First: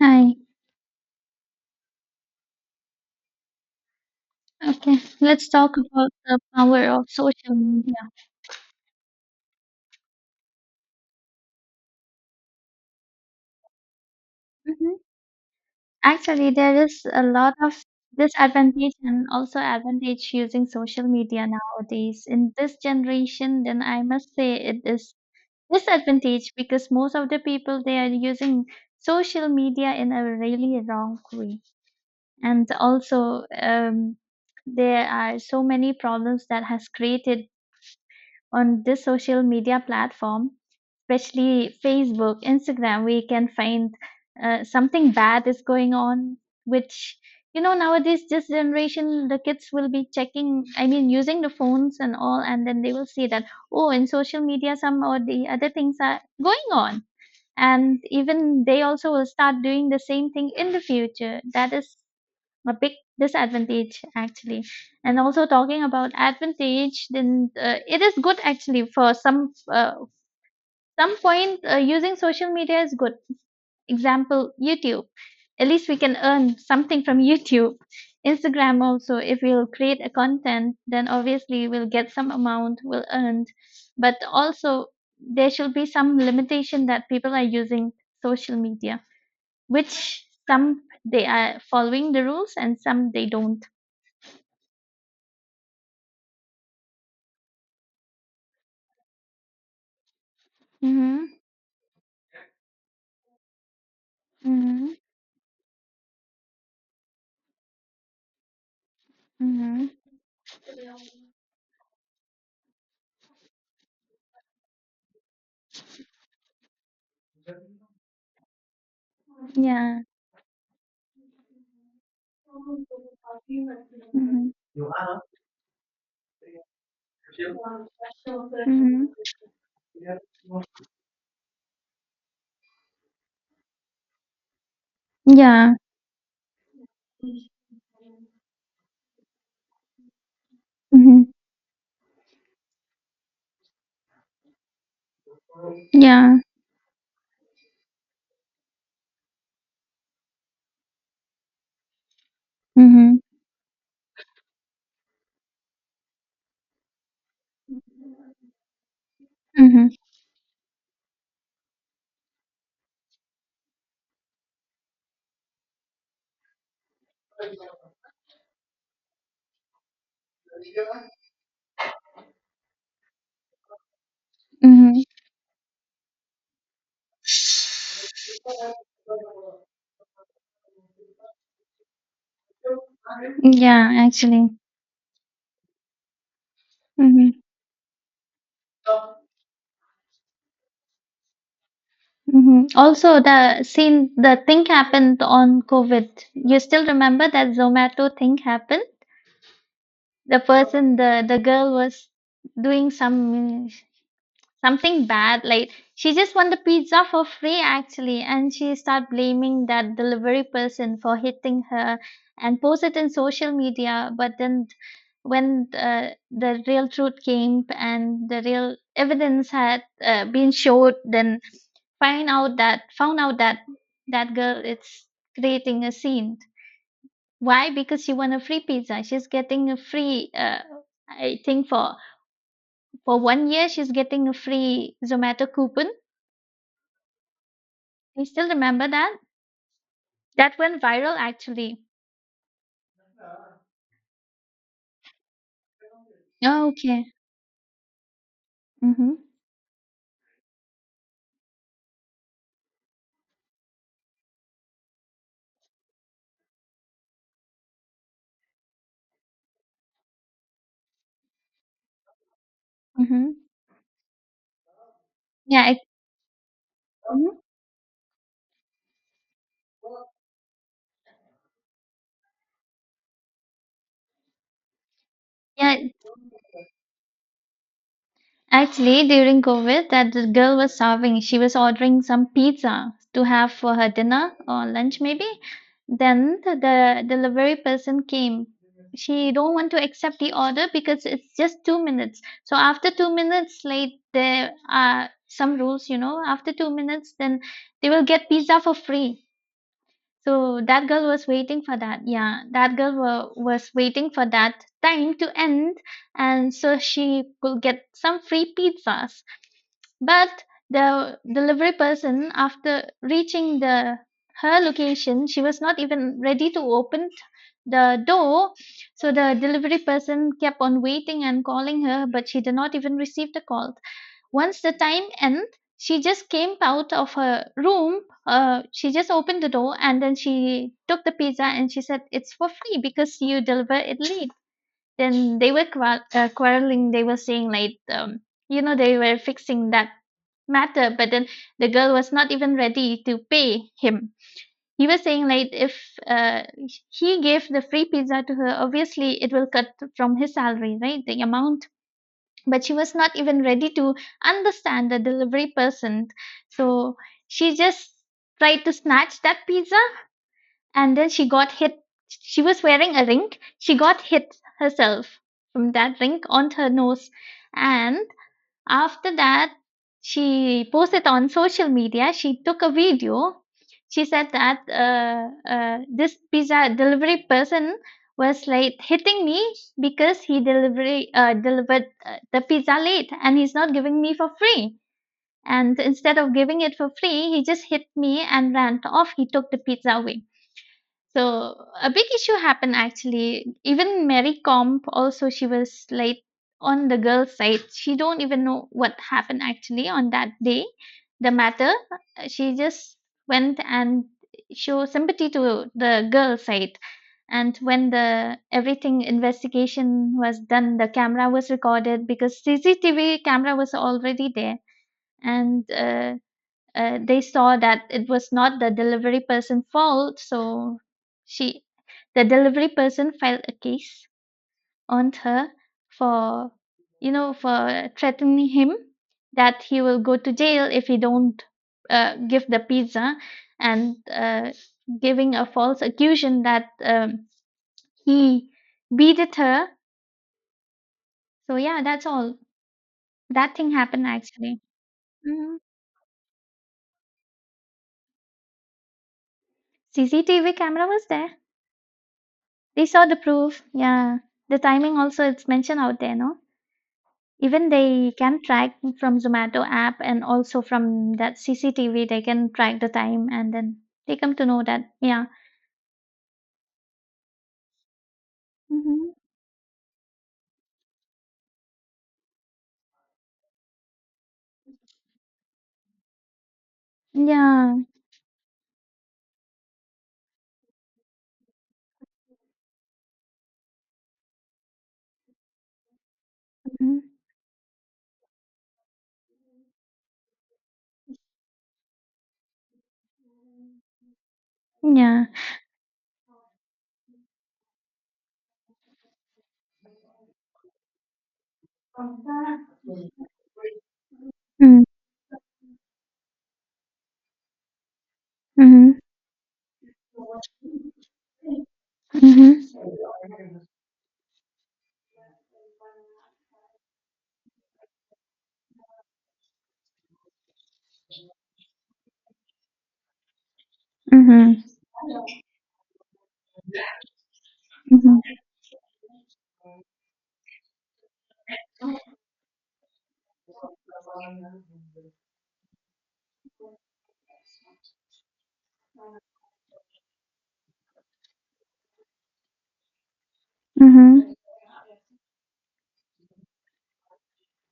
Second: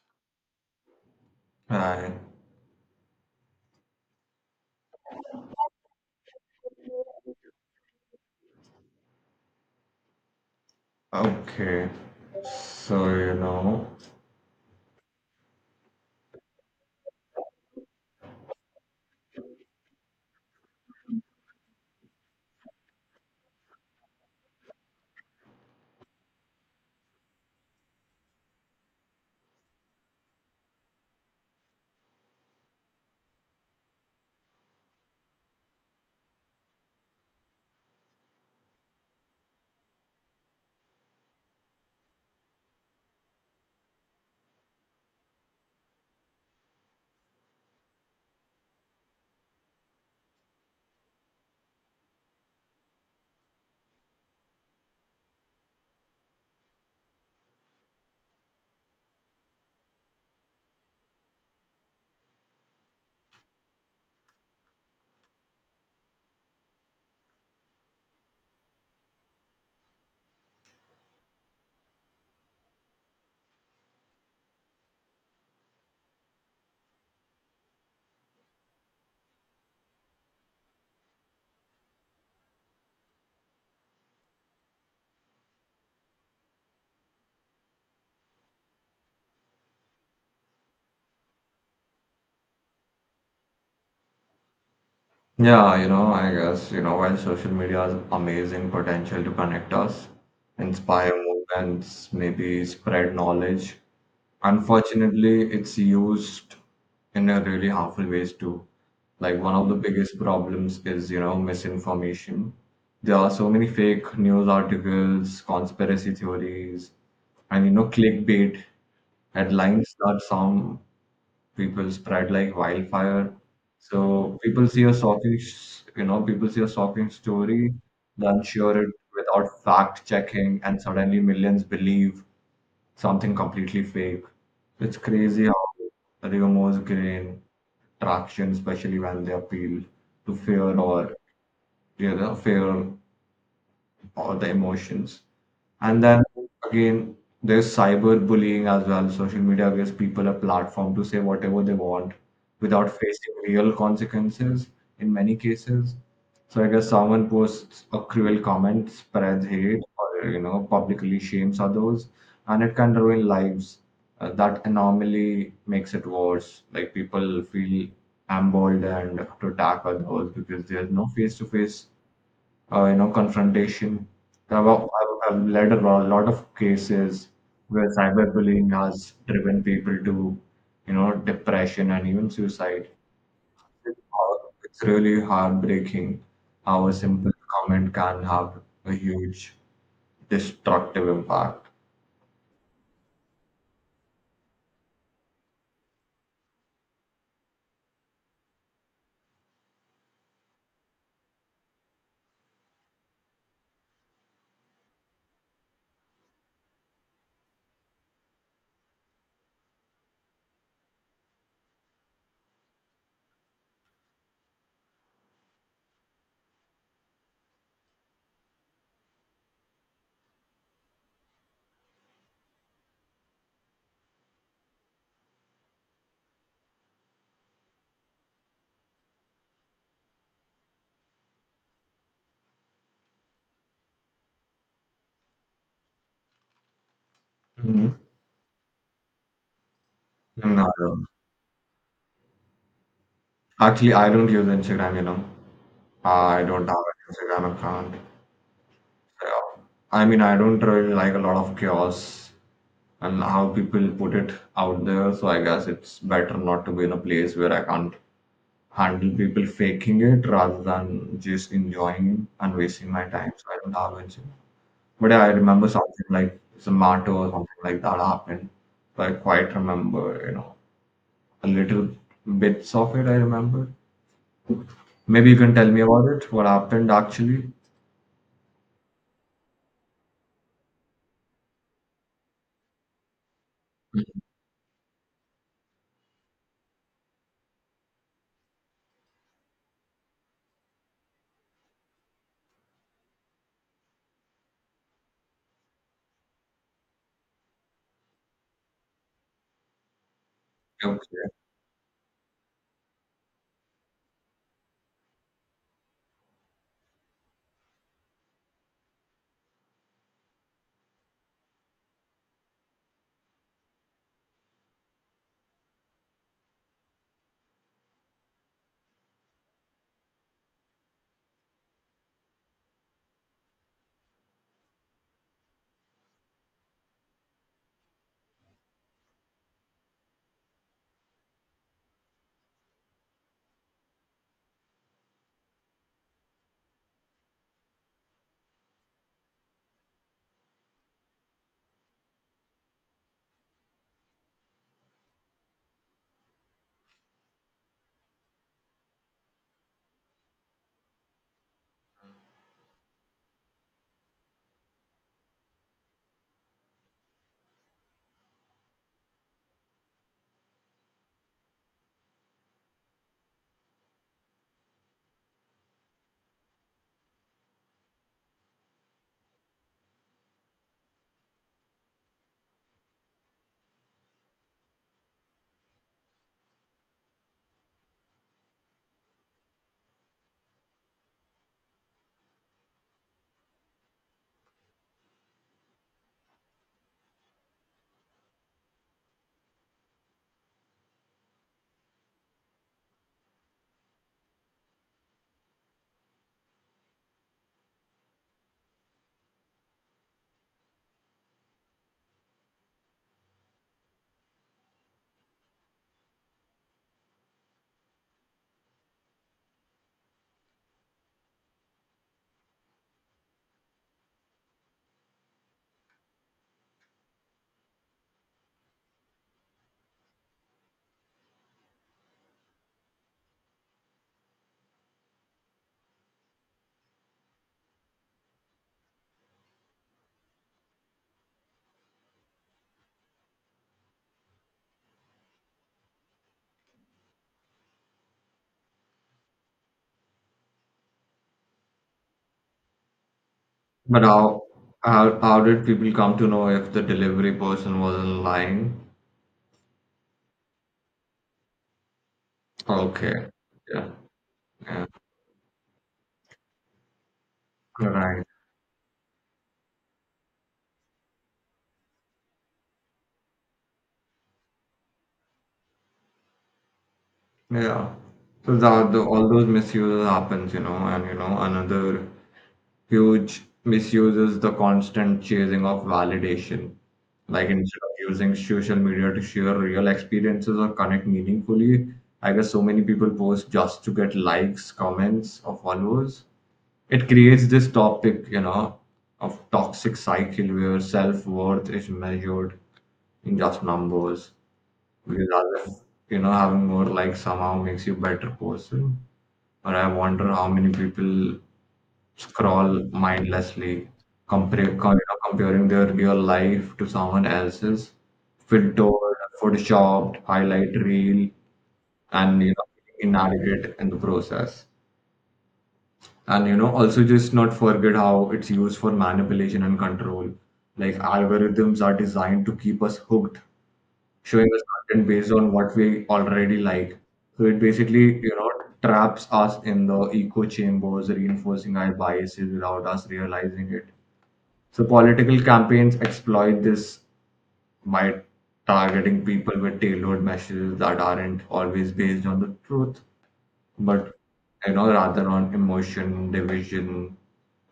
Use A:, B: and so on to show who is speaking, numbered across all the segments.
A: Hi.
B: Right.
A: Okay, let's talk about the power of social media.
B: Okay. So, you know,
A: hmm Actually, there is a lot of disadvantage and also advantage using social media nowadays. In this generation, then I must say it is disadvantage because most of the people they are using social media in a really wrong way, and also there are so many problems that has created on this social media platform, especially Facebook, Instagram, we can find something bad is going on, which you know nowadays this generation the kids will be checking I mean using the phones and all and then they will see that oh in social media some or the other things are going on and even they also will start doing the same thing in the future. That is a big disadvantage actually. And also talking about advantage, then it is good actually for some point, using social media is good. Example, YouTube, at least we can earn something from YouTube. Instagram also, if we'll create a content, then obviously we'll get some amount, we'll earn. But also there should be some limitation that people are using social media, which some they are following the rules and some they don't.
B: I guess, while social media has amazing potential to connect us, inspire
A: Mm-hmm.
B: movements, maybe spread knowledge,
A: Mm-hmm.
B: unfortunately, it's used in a really harmful ways too. Like one of the
A: Mm-hmm.
B: biggest problems is, misinformation. There are so many fake news articles, conspiracy theories, and clickbait headlines
A: Yeah.
B: that sound people spread like wildfire.
A: Mm-hmm.
B: So
A: Mm-hmm.
B: people see a shocking, people see a shocking story, then share it without fact checking, and suddenly millions believe something completely fake. It's crazy how
A: Yeah.
B: rumors gain traction, especially when they appeal to fear or
A: Mm-hmm.
B: fear or the emotions. And then
A: Yeah.
B: again, there's cyberbullying as well. Social media gives people a platform to say whatever they want without
A: Mm-hmm.
B: facing real consequences in many cases. So I guess someone posts a cruel comment, spreads hate,
A: Mm-hmm.
B: or publicly shames others, and it can ruin lives. That anomaly makes it worse. Like people feel emboldened to attack others because there's no face-to-face confrontation.
A: Mm-hmm.
B: I have led a lot of cases where cyberbullying has driven people to, depression and even suicide.
A: Yeah, actually.
B: It's really heartbreaking how a simple
A: Mm-hmm.
B: comment can have a huge destructive impact.
A: Mm-hmm. Also, the scene, the thing happened on COVID. You still remember that Zomato thing happened? The person, the girl was doing some something bad, like she just won the pizza for free actually, and she start blaming that delivery person for hitting her and post it in social media. But then when the real truth came and the real evidence had been showed, then find out that found out that that girl is creating a scene. Why? Because she won a free pizza, she's getting a free, I think for 1 year she's getting a free Zomato coupon.
B: Mhm.
A: I still remember that. That
B: And,
A: went viral actually.
B: actually, I don't use Instagram, I don't
A: Oh,
B: have an
A: okay.
B: Instagram account.
A: Mm-hmm.
B: So, I mean, I don't really like a lot of chaos and how people put it out there. So I guess it's better not to be in a place where I can't handle people faking it rather than just enjoying and wasting my time.
A: Mm-hmm.
B: So I don't have it. But yeah, I remember
A: Yeah, it,
B: something like Zomato
A: Mhm.
B: or something like that happened. So I quite remember, a little bits of it I remember. Maybe you can tell
A: yeah.
B: me
A: it-
B: about it, what happened actually.
A: Actually, during COVID, that the girl was starving. She was ordering some pizza to have for her dinner or lunch, maybe. Then the delivery person came. She don't want to accept the order because it's just 2 minutes. So after 2 minutes, like there are some rules, you know. After 2 minutes, then they will get pizza for free. So that girl was
B: Okay.
A: waiting for that. Yeah, that was waiting for that time to end, and so she could get some free pizzas. But the delivery person, after reaching the her location, she was not even ready to open the door. So the delivery person kept on waiting and calling her, but she did not even receive the call. Once the time end, she just came out of her room. She just opened the door and then she took the pizza and she said, "It's for free because you deliver it late." Then they were quarreling. They were saying, like, you know, they were fixing that matter, but then the girl was not even ready to pay him. He was saying, like, if uh, he gave the free pizza to her, obviously it will cut from his salary, right? The amount, but she was not even ready to understand the delivery person. So she just tried to snatch that pizza and then she got hit. She was wearing a ring. She got hit herself from that ring on her nose. And after that, she posted on social media. She took a video. She said that this pizza delivery person was late hitting me because he delivery delivered the pizza late and he's not giving me for free. And instead of giving it for free, he just hit me and ran off. He took the pizza away. So a big issue happened actually. Even Mary Comp also, she was late on the girl's side. She don't even know what happened actually on that day. The matter she just went and show sympathy to the girl side. And when the everything investigation was done, the camera was recorded because CCTV camera was already there. And they saw that it was not the delivery person fault. So she the delivery person filed a case on her for you know for threatening him, that he will go to jail if he don't give the pizza, and giving a false accusation that he beated her. So yeah, that's all that thing
B: But
A: happened actually.
B: how
A: Mhm.
B: did people come to know if the delivery person wasn't lying?
A: CCTV camera was there. They saw the
B: Okay.
A: proof.
B: Yeah.
A: Yeah. The
B: Yeah.
A: timing also it's mentioned out there, no? Even they
B: Right.
A: can track from Zomato app and also from that CCTV they can track the time and then they come to know that. Yeah.
B: Yeah. So that the,
A: hmm
B: all those misuses happens, and another huge misuse is the constant chasing of validation. Like
A: Yeah.
B: instead of using social media to share real experiences or connect meaningfully, I guess so many people post just to get likes, comments, or followers. It
A: hmm
B: creates this topic, of toxic cycle where self-worth is measured in just numbers. Because
A: Yeah.
B: other, having more like somehow makes you better person. But I wonder how many people scroll mindlessly, compare,
A: Mm-hmm.
B: comparing their real life to someone else's,
A: Mm-hmm.
B: filtered, photoshopped, highlight reel, and inadequate in the process. And also just not forget how it's used for manipulation and control. Like algorithms are designed to keep us hooked showing us
A: Mm-hmm.
B: content based on what we already like. So it basically,
A: Mm-hmm.
B: traps us in the echo chambers, reinforcing our biases without us realizing it. So political campaigns exploit this by targeting people with tailored messages that aren't always based on the truth, but
A: Mm-hmm.
B: rather on emotion, division,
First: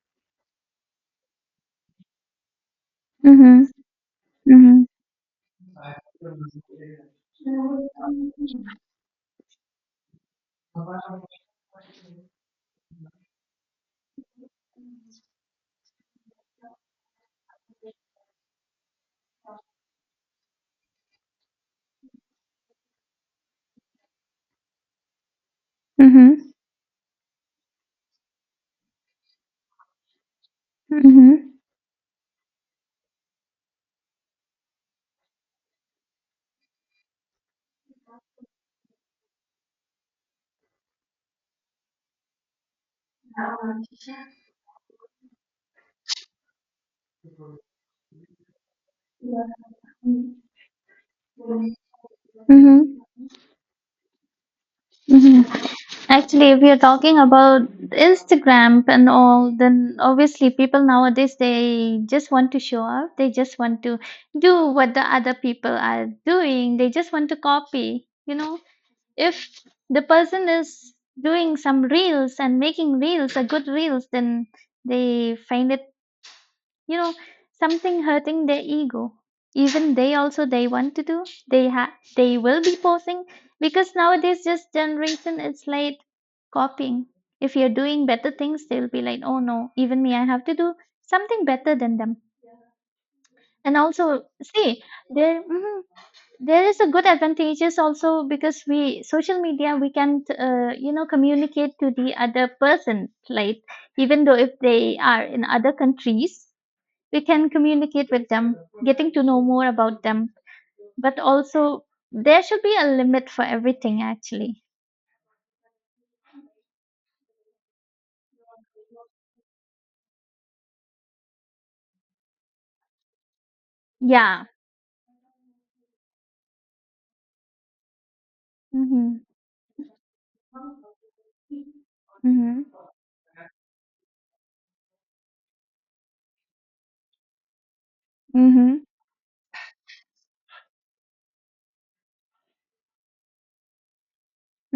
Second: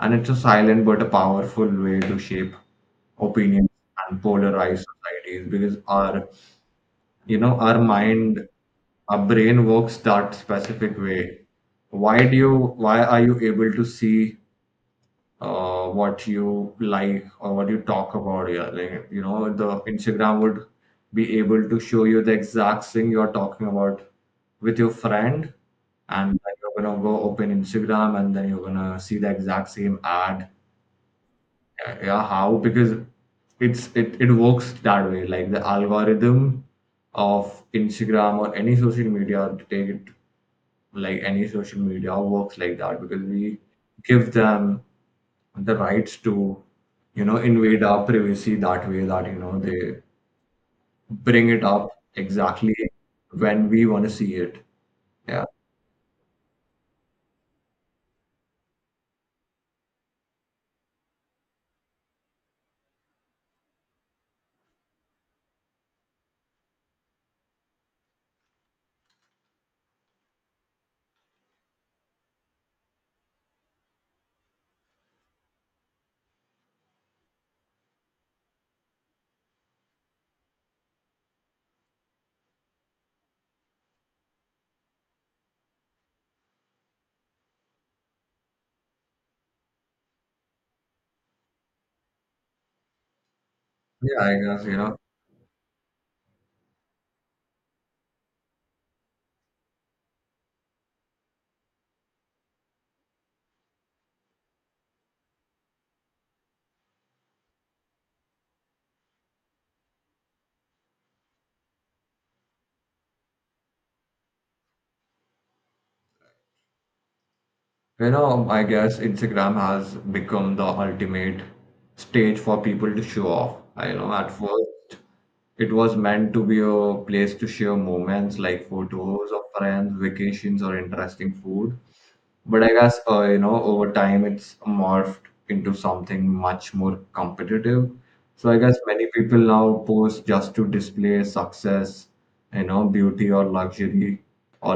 B: and it's a silent but a powerful way to shape
A: Mm-hmm. Mm-hmm.
B: opinions and polarize
A: Mm-hmm.
B: societies because our our mind our brain works that specific way. why do you why are you able to see what you like or what you talk about? Yeah, like the Instagram would be able to show you the exact thing you're talking about with your friend, and then
A: Mm-hmm.
B: you're gonna go open Instagram and then you're gonna see the exact same ad.
A: Mm-hmm.
B: Yeah, yeah, how? Because it works that way. Like the algorithm of Instagram or any social media, to take it, like any social media works like that because we give them the rights to, invade our privacy that way, that they bring it up exactly
A: Mm-hmm.
B: when we want to see it.
A: Mm-hmm.
B: Yeah.
A: Actually, if we are talking about Instagram and all, then obviously people nowadays they just want to show off. They just want to do what the other people are doing. They just want to copy. You know, if the person is doing some reels and making reels, a good reels, then they find it you know something hurting their ego. Even they also they want to do, they have, they will be posing, because nowadays this generation is like copying. If you're doing better things, they'll be like, oh no, even me, I have to do something better than them. And also
B: yeah i guess you
A: see
B: know
A: there there is a good advantages also, because we social media we can you know communicate to the other person, like even though if they are in other countries, we can communicate with them, getting to know more about them. But also, there should be a limit for everything, actually.
B: I guess Instagram has become the ultimate stage for people to show off. I you know At
A: Yeah.
B: first it was meant to be a place to share moments, like
A: Mm-hmm.
B: photos of friends, vacations, or interesting food. But I
A: Mm-hmm.
B: guess over time it's morphed into something much more competitive. So I guess
A: Mm-hmm.
B: many people now post just to display success, beauty or luxury,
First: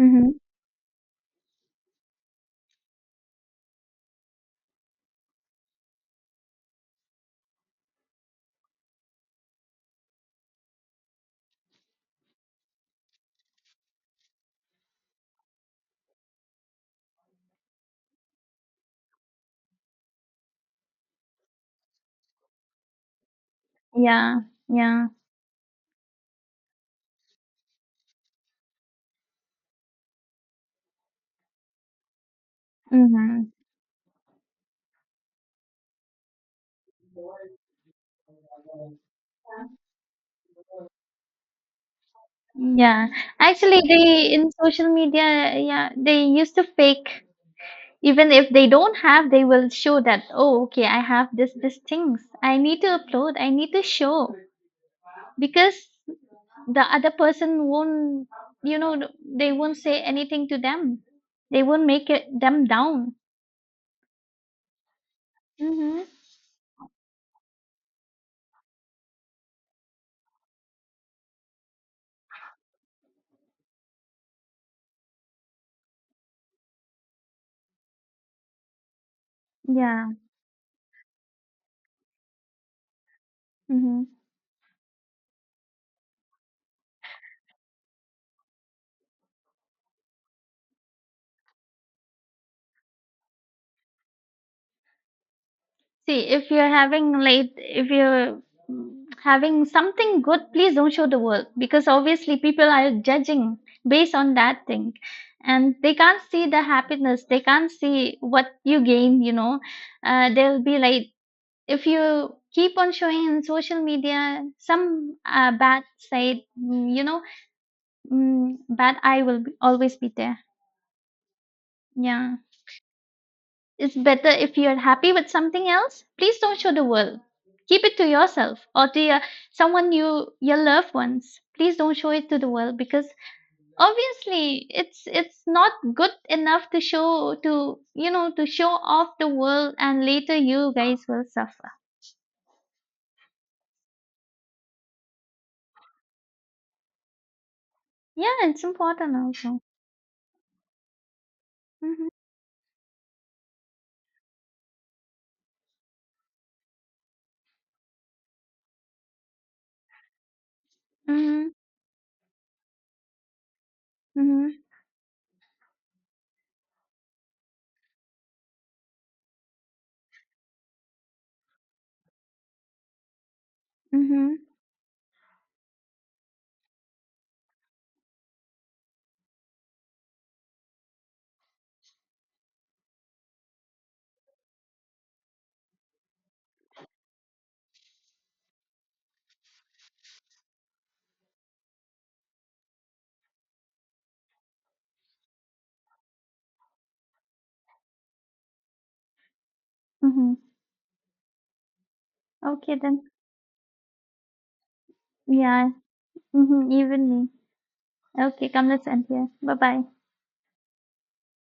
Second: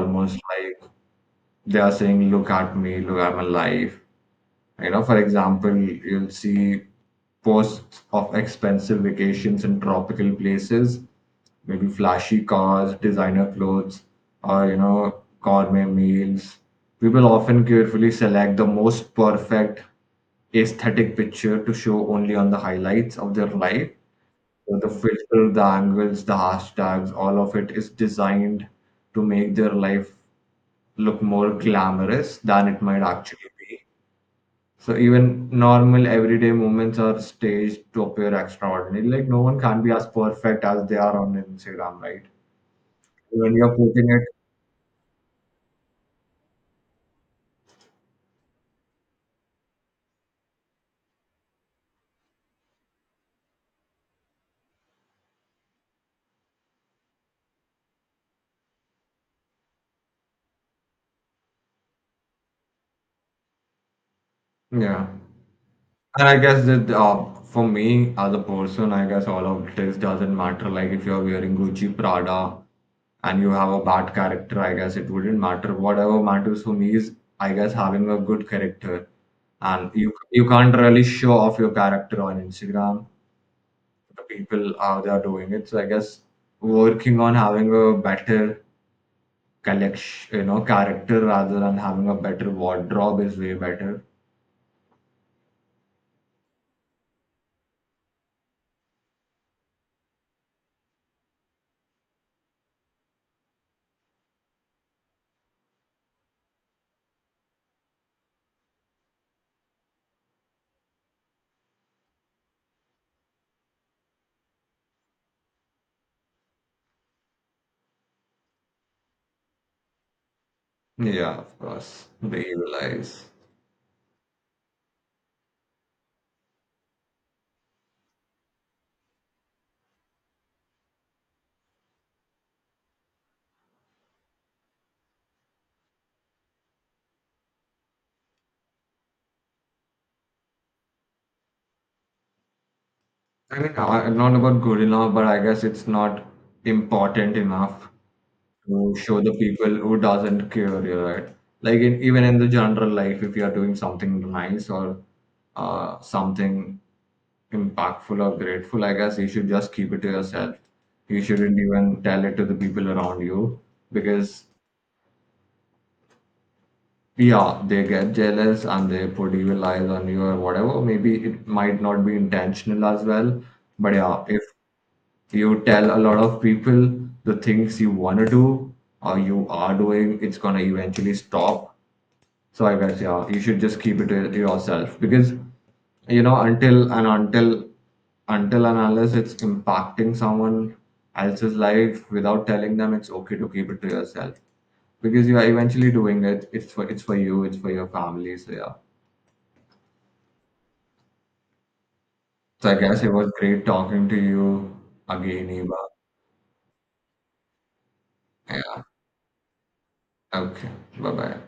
A: Mm-hmm.
B: like they are saying, "Look at me, look at my life." You know, for example, you'll see posts of expensive vacations in tropical places, maybe flashy cars, designer clothes, or gourmet meals. People often carefully select the most perfect aesthetic picture to show only on the highlights of their life.
A: Yeah.
B: So the
A: Yeah.
B: filter, the angles, the hashtags, all of it is designed to make their life look more glamorous than it might
A: Mm-hmm.
B: actually be. So even normal everyday moments are staged to appear extraordinary. Like no one can be as perfect as they are on Instagram, right?
A: Yeah.
B: When you're
A: Actually,
B: putting it,
A: they in social media, yeah, they used to fake. Even if they don't have, they will show that, oh, okay, I have this, this things. I need to upload. I need to show because the other person won't you know they won't say anything to them, they won't make it, them down.
B: yeah.
A: Mm-hmm.
B: And I guess that for me as a person, I guess all of this doesn't matter. Like if you're wearing Gucci Prada and you have a bad character, I guess it wouldn't matter. Whatever matters for me is, I guess, having a good character. And
A: Yeah.
B: you can't really show off your character on Instagram,
A: hmm
B: the people, how they are doing it. So I guess working on having a better collection, character rather than having a better wardrobe is way better.
A: See, if you're having late if you're mm, having something good, please don't show the world, because obviously people are judging based on that thing, and they can't see the happiness, they can't see what you gain, you know. They'll be like, if you keep on showing in social media some bad side, you know, but I will be, always be there.
B: Yeah, of course, the
A: Yeah.
B: evil eyes.
A: It's better if you're happy with something else. Please don't show the world. Keep it to yourself or to your, someone you your loved ones. Please don't show it to the world because obviously it's not good enough to show to you know to show off the world, and later you guys will suffer.
B: I mean, I, not about good enough, but I guess it's not important enough
A: Yeah, it's
B: to
A: important
B: show the
A: also.
B: people who doesn't care. You're right. Like in,
A: Mhm.
B: even in the general life, if you are doing something nice or something impactful or grateful, I guess you should just keep it to yourself. You
A: Mhm.
B: shouldn't even tell it to the people around you because,
A: Mhm.
B: yeah, they get jealous and they put evil eyes on you or whatever. Maybe it might not be intentional as well. But yeah, if
A: Mhm.
B: you tell a lot of people the things you want to do or you are doing, it's going to eventually stop. So I guess yeah, you should just keep it to yourself because you know until and until until and unless it's impacting someone else's life without telling them, it's okay to keep it to yourself because you are eventually doing it. It's for you. It's for your family. So yeah.
A: Mhm.
B: So I
A: Okay
B: guess
A: then.
B: it was great talking to you again,
A: Yeah.
B: Eva.
A: Mhm. Even me. Okay, come,
B: Yeah.
A: let's end here. Bye bye.
B: Okay. Bye bye.